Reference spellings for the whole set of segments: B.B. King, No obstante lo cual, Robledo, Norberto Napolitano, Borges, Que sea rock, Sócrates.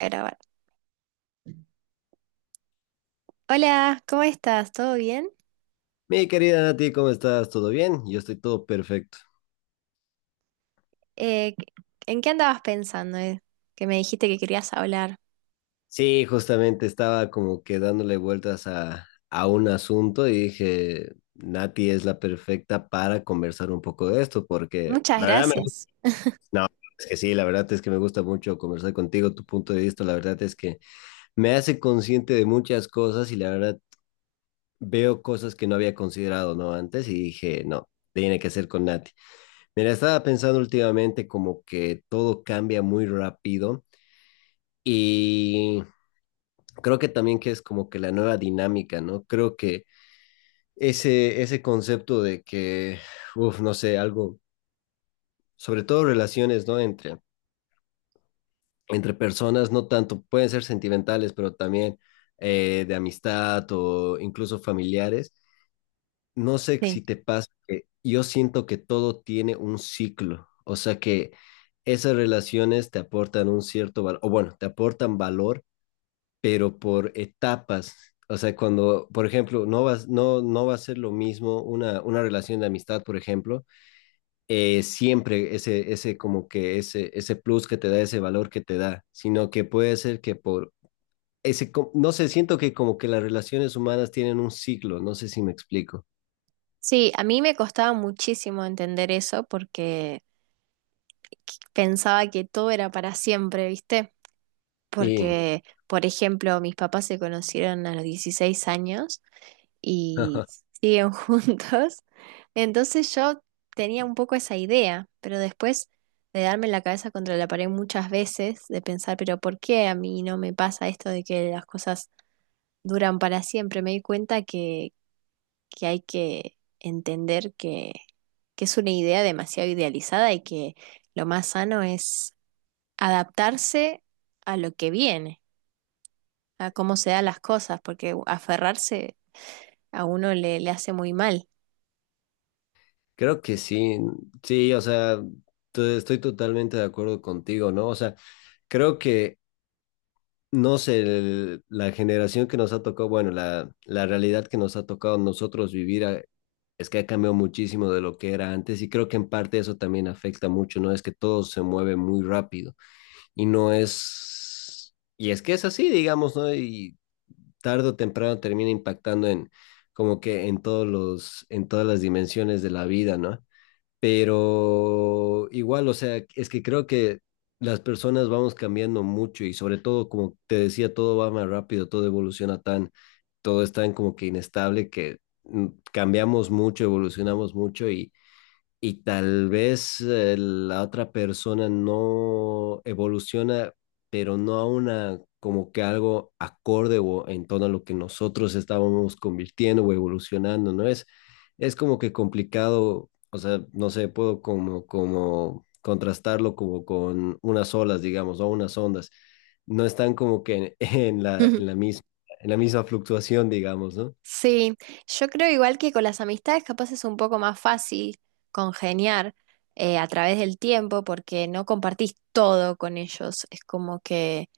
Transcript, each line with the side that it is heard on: right: A grabar. Hola, ¿cómo estás? ¿Todo bien?
left: Mi querida Nati, ¿cómo estás? ¿Todo bien? Yo estoy todo perfecto.
right: Eh, ¿En qué andabas pensando, eh? Que me dijiste que querías hablar.
left: Sí, justamente estaba como que dándole vueltas a un asunto y dije, Nati es la perfecta para conversar un poco de esto, porque
right: Muchas
left: la verdad me gusta,
right: gracias.
left: no, es que sí, la verdad es que me gusta mucho conversar contigo, tu punto de vista, la verdad es que me hace consciente de muchas cosas y la verdad veo cosas que no había considerado, ¿no? Antes y dije, no, tiene que ser con Nati. Mira, estaba pensando últimamente como que todo cambia muy rápido y creo que también que es como que la nueva dinámica, ¿no? Creo que ese concepto de que, uff, no sé, algo, sobre todo relaciones, ¿no? Entre personas, no tanto, pueden ser sentimentales, pero también de amistad o incluso familiares. No sé
right: Sí.
left: si te pasa que yo siento que todo tiene un ciclo, o sea que esas relaciones te aportan un cierto valor, o bueno, te aportan valor pero por etapas. O sea, cuando, por ejemplo, no va, no, no va a ser lo mismo una relación de amistad, por ejemplo, siempre ese plus que te da, ese valor que te da, sino que puede ser que por no sé, siento que como que las relaciones humanas tienen un ciclo, no sé si me explico.
right: Sí, a mí me costaba muchísimo entender eso porque pensaba que todo era para siempre, ¿viste?
left: Y
right: Porque, por ejemplo, mis papás se conocieron a los 16 años y siguen juntos. Entonces yo tenía un poco esa idea, pero después de darme la cabeza contra la pared muchas veces, de pensar, pero ¿por qué a mí no me pasa esto de que las cosas duran para siempre? Me di cuenta que hay que entender que es una idea demasiado idealizada y que lo más sano es adaptarse a lo que viene, a cómo se dan las cosas, porque aferrarse a uno le hace muy mal.
left: creo que sí, sí, o sea, estoy totalmente de acuerdo contigo, ¿no? O sea, creo que no sé, la generación que nos ha tocado, bueno, la realidad que nos ha tocado nosotros vivir es que ha cambiado muchísimo de lo que era antes y creo que en parte eso también afecta mucho, ¿no? Es que todo se mueve muy rápido y no es, y es que es así, digamos, ¿no? Y tarde o temprano termina impactando en como que en todos los, en todas las dimensiones de la vida, ¿no? Pero igual, o sea, es que creo que las personas vamos cambiando mucho y sobre todo, como te decía, todo va más rápido, todo evoluciona tan, todo es tan como que inestable que mm, cambiamos mucho, evolucionamos mucho y tal vez la otra persona no evoluciona, pero no a una como que algo acorde o en tono a lo que nosotros estábamos convirtiendo o evolucionando, ¿no? Es como que complicado, o sea, no sé, puedo como, como contrastarlo como con unas olas, digamos, o unas ondas. No están como que en, en la misma fluctuación, digamos, ¿no?
right: Sí, yo creo igual que con las amistades capaz es un poco más fácil congeniar a través del tiempo porque no compartís todo con ellos. Es como que,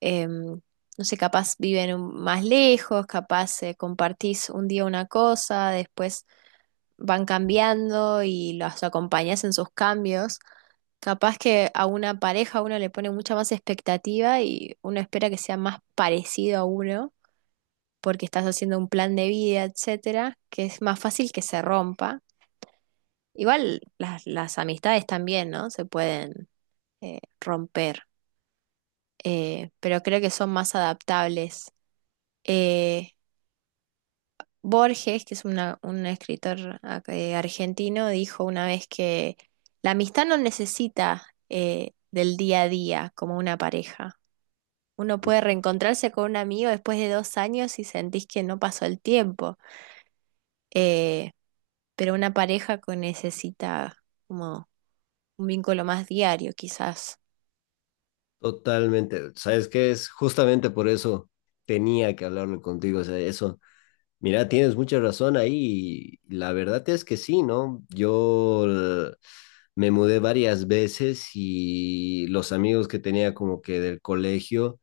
right: em, no sé, capaz más lejos, capaz compartís un día una cosa, después van cambiando y los acompañás en sus cambios. Capaz que a una pareja uno le pone mucha más expectativa y uno espera que sea más parecido a uno porque estás haciendo un plan de vida, etcétera, que es más fácil que se rompa. Igual las amistades también, ¿no? Se pueden romper, pero creo que son más adaptables. Eh, Borges, que es un escritor argentino, dijo una vez que la amistad no necesita, del día a día como una pareja. Uno puede reencontrarse con un amigo después de 2 años y sentís que no pasó el tiempo. Eh, pero una pareja que necesita como un vínculo más diario, quizás.
left: Totalmente. Sabes que es justamente por eso tenía que hablarlo contigo. O sea, eso, mira, tienes mucha razón ahí. Y la verdad es que sí, ¿no? Yo me mudé varias veces y los amigos que tenía como que del colegio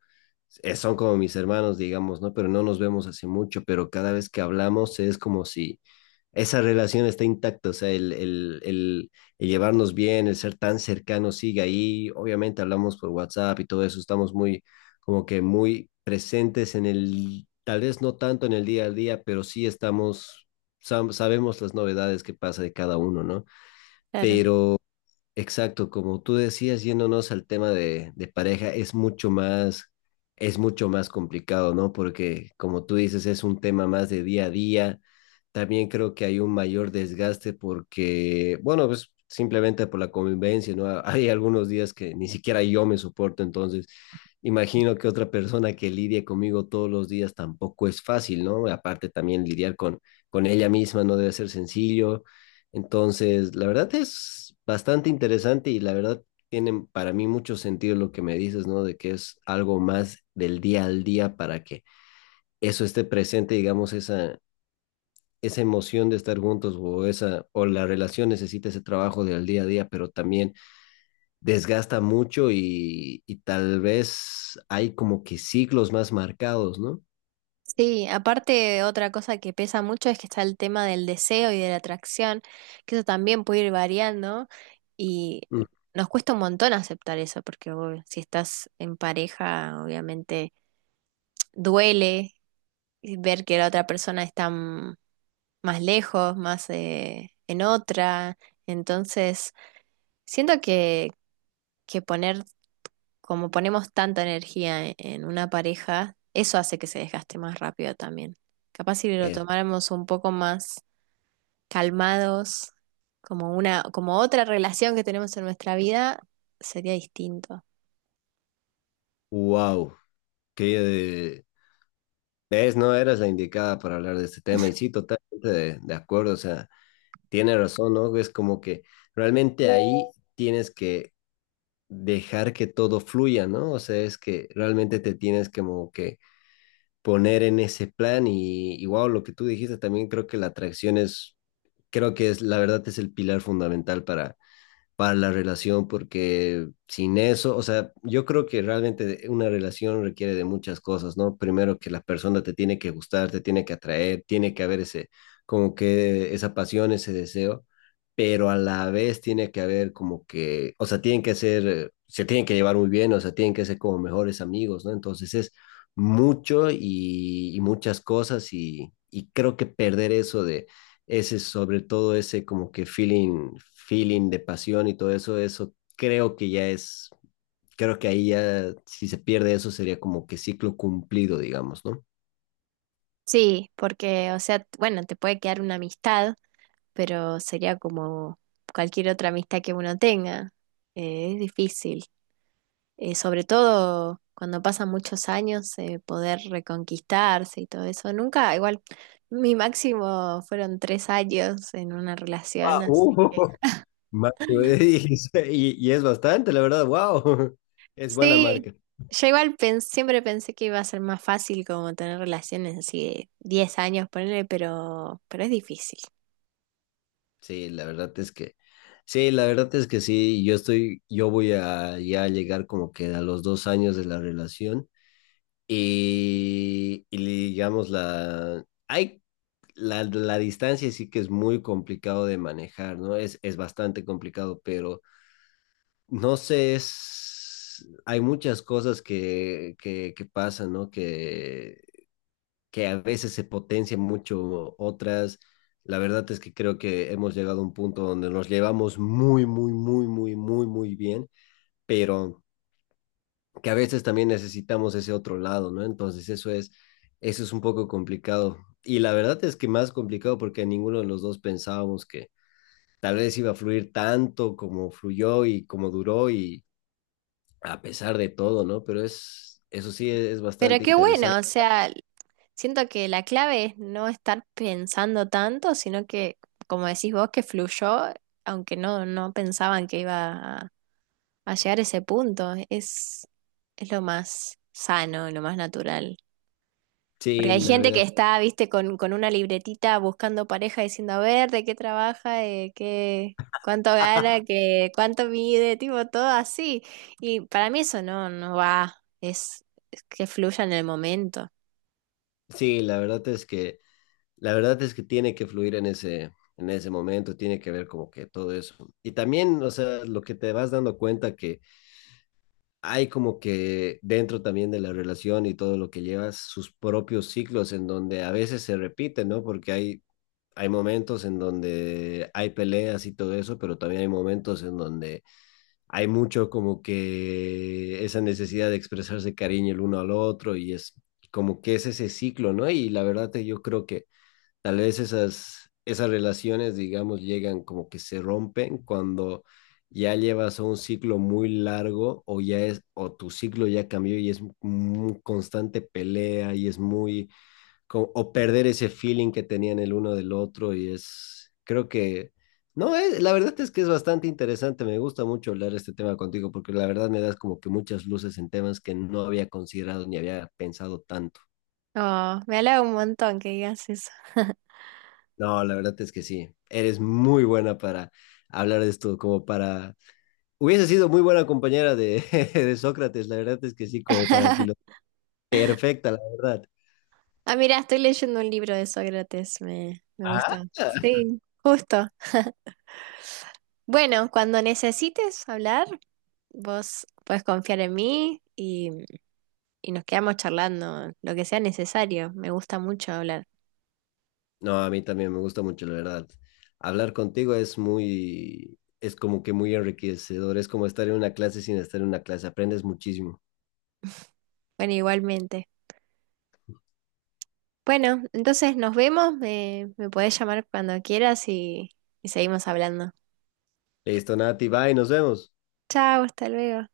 left: son como mis hermanos, digamos, ¿no? Pero no nos vemos hace mucho, pero cada vez que hablamos es como si esa relación está intacta, o sea, el llevarnos bien, el ser tan cercano sigue ahí. Obviamente hablamos por WhatsApp y todo eso, estamos muy, como que muy presentes en el, tal vez no tanto en el día a día, pero sí estamos, sabemos las novedades que pasa de cada uno, ¿no?
right: Claro.
left: Pero exacto, como tú decías, yéndonos al tema de pareja, es mucho más complicado, ¿no? Porque como tú dices, es un tema más de día a día. También creo que hay un mayor desgaste porque, bueno, pues simplemente por la convivencia, ¿no? Hay algunos días que ni siquiera yo me soporto, entonces imagino que otra persona que lidie conmigo todos los días tampoco es fácil, ¿no? Aparte también lidiar con ella misma no debe ser sencillo entonces, la verdad es bastante interesante y la verdad tiene para mí mucho sentido lo que me dices, ¿no? De que es algo más del día al día para que eso esté presente, digamos, esa emoción de estar juntos o esa, o la relación necesita ese trabajo del día a día, pero también desgasta mucho y tal vez hay como que ciclos más marcados, ¿no?
right: Sí, aparte otra cosa que pesa mucho es que está el tema del deseo y de la atracción, que eso también puede ir variando y
left: Mm,
right: nos cuesta un montón aceptar eso, porque uy, si estás en pareja, obviamente duele ver que la otra persona está, mm, más lejos, más en otra. Entonces, siento que poner como ponemos tanta energía en una pareja, eso hace que se desgaste más rápido también. Capaz si lo
left: es,
right: tomáramos un poco más calmados, como otra relación que tenemos en nuestra vida, sería distinto.
left: wow, que... ¿Ves? No eras la indicada para hablar de este tema y sí, totalmente de acuerdo. O sea, tiene razón, ¿no? Es como que realmente ahí tienes que dejar que todo fluya, ¿no? O sea, es que realmente te tienes como que poner en ese plan y wow, lo que tú dijiste también creo que la atracción es, creo que es, la verdad es el pilar fundamental para la relación, porque sin eso, o sea, yo creo que realmente una relación requiere de muchas cosas, ¿no? Primero que la persona te tiene que gustar, te tiene que atraer, tiene que haber ese, como que esa pasión, ese deseo, pero a la vez tiene que haber como que, o sea, tienen que ser, se tienen que llevar muy bien, o sea, tienen que ser como mejores amigos, ¿no? Entonces es mucho y muchas cosas y creo que perder eso de ese sobre todo ese como que feeling, feeling de pasión y todo eso, eso creo que ya es, creo que ahí ya si se pierde eso sería como que ciclo cumplido, digamos, ¿no?
right: Sí, porque, o sea, bueno, te puede quedar una amistad, pero sería como cualquier otra amistad que uno tenga. Es difícil. Eh, sobre todo cuando pasan muchos años, poder reconquistarse y todo eso. Nunca, igual, mi máximo fueron 3 años en una relación,
left: Ah,
right: así.
left: uh, Ma- Y, y es bastante, la verdad, wow, es buena
right: Sí,
left: marca.
right: yo igual siempre pensé que iba a ser más fácil como tener relaciones así de 10 años, ponerle, pero es difícil.
left: Sí, la verdad es que, sí, la verdad es que sí, yo estoy, yo voy a ya llegar como que a los dos años de la relación y digamos la, hay la, la distancia sí que es muy complicado de manejar, ¿no? Es bastante complicado, pero no sé, es, hay muchas cosas que pasan, ¿no? Que a veces se potencian mucho otras. La verdad es que creo que hemos llegado a un punto donde nos llevamos muy, muy, muy, muy, muy, muy bien, pero que a veces también necesitamos ese otro lado, ¿no? Entonces eso es un poco complicado. Y la verdad es que más complicado porque ninguno de los dos pensábamos que tal vez iba a fluir tanto como fluyó y como duró y a pesar de todo, ¿no? Pero es, eso sí es
right: Pero
left: bastante
right: qué
left: interesante.
right: bueno, o sea, siento que la clave es no estar pensando tanto, sino que, como decís vos, que fluyó, aunque no pensaban que iba a llegar a ese punto. Es lo más sano, lo más natural. Porque
left: Sí,
right: hay
left: la
right: gente que
left: verdad,
right: está, viste, con una libretita buscando pareja, diciendo, a ver, de qué trabaja, de qué, cuánto gana, que, cuánto mide, tipo, todo así. Y para mí eso no va, es, es que fluya en el momento.
left: sí, la verdad es que, la verdad es que tiene que fluir en ese momento, tiene que ver como que todo eso. Y también, o sea, lo que te vas dando cuenta que hay como que dentro también de la relación y todo lo que llevas, sus propios ciclos en donde a veces se repiten, ¿no? Porque hay momentos en donde hay peleas y todo eso, pero también hay momentos en donde hay mucho como que esa necesidad de expresarse cariño el uno al otro y es como que es ese ciclo, ¿no? Y la verdad que yo creo que tal vez esas, esas relaciones, digamos, llegan como que se rompen cuando ya llevas un ciclo muy largo o ya es, o tu ciclo ya cambió y es muy constante pelea y es muy, o perder ese feeling que tenían el uno del otro y es, creo que, no, la verdad es que es bastante interesante, me gusta mucho hablar este tema contigo porque la verdad me das como que muchas luces en temas que no había considerado ni había pensado tanto.
right: Oh, me halaga un montón que digas eso.
left: No, la verdad es que sí. Eres muy buena para hablar de esto, como para... Hubiese sido muy buena compañera de, de Sócrates, la verdad es que sí, como para filo. Perfecta, la verdad.
right: Ah, mira, estoy leyendo un libro de Sócrates, me
left: Ah.
right: gusta. Sí, justo. Bueno, cuando necesites hablar, vos podés confiar en mí y nos quedamos charlando lo que sea necesario. Me gusta mucho hablar.
left: No, a mí también me gusta mucho, la verdad. Hablar contigo es muy, es como que muy enriquecedor. Es como estar en una clase sin estar en una clase. Aprendes muchísimo.
right: Bueno, igualmente. Bueno, entonces nos vemos. Me podés llamar cuando quieras y seguimos hablando.
left: Listo, Nati, bye, nos vemos.
right: Chao, hasta luego.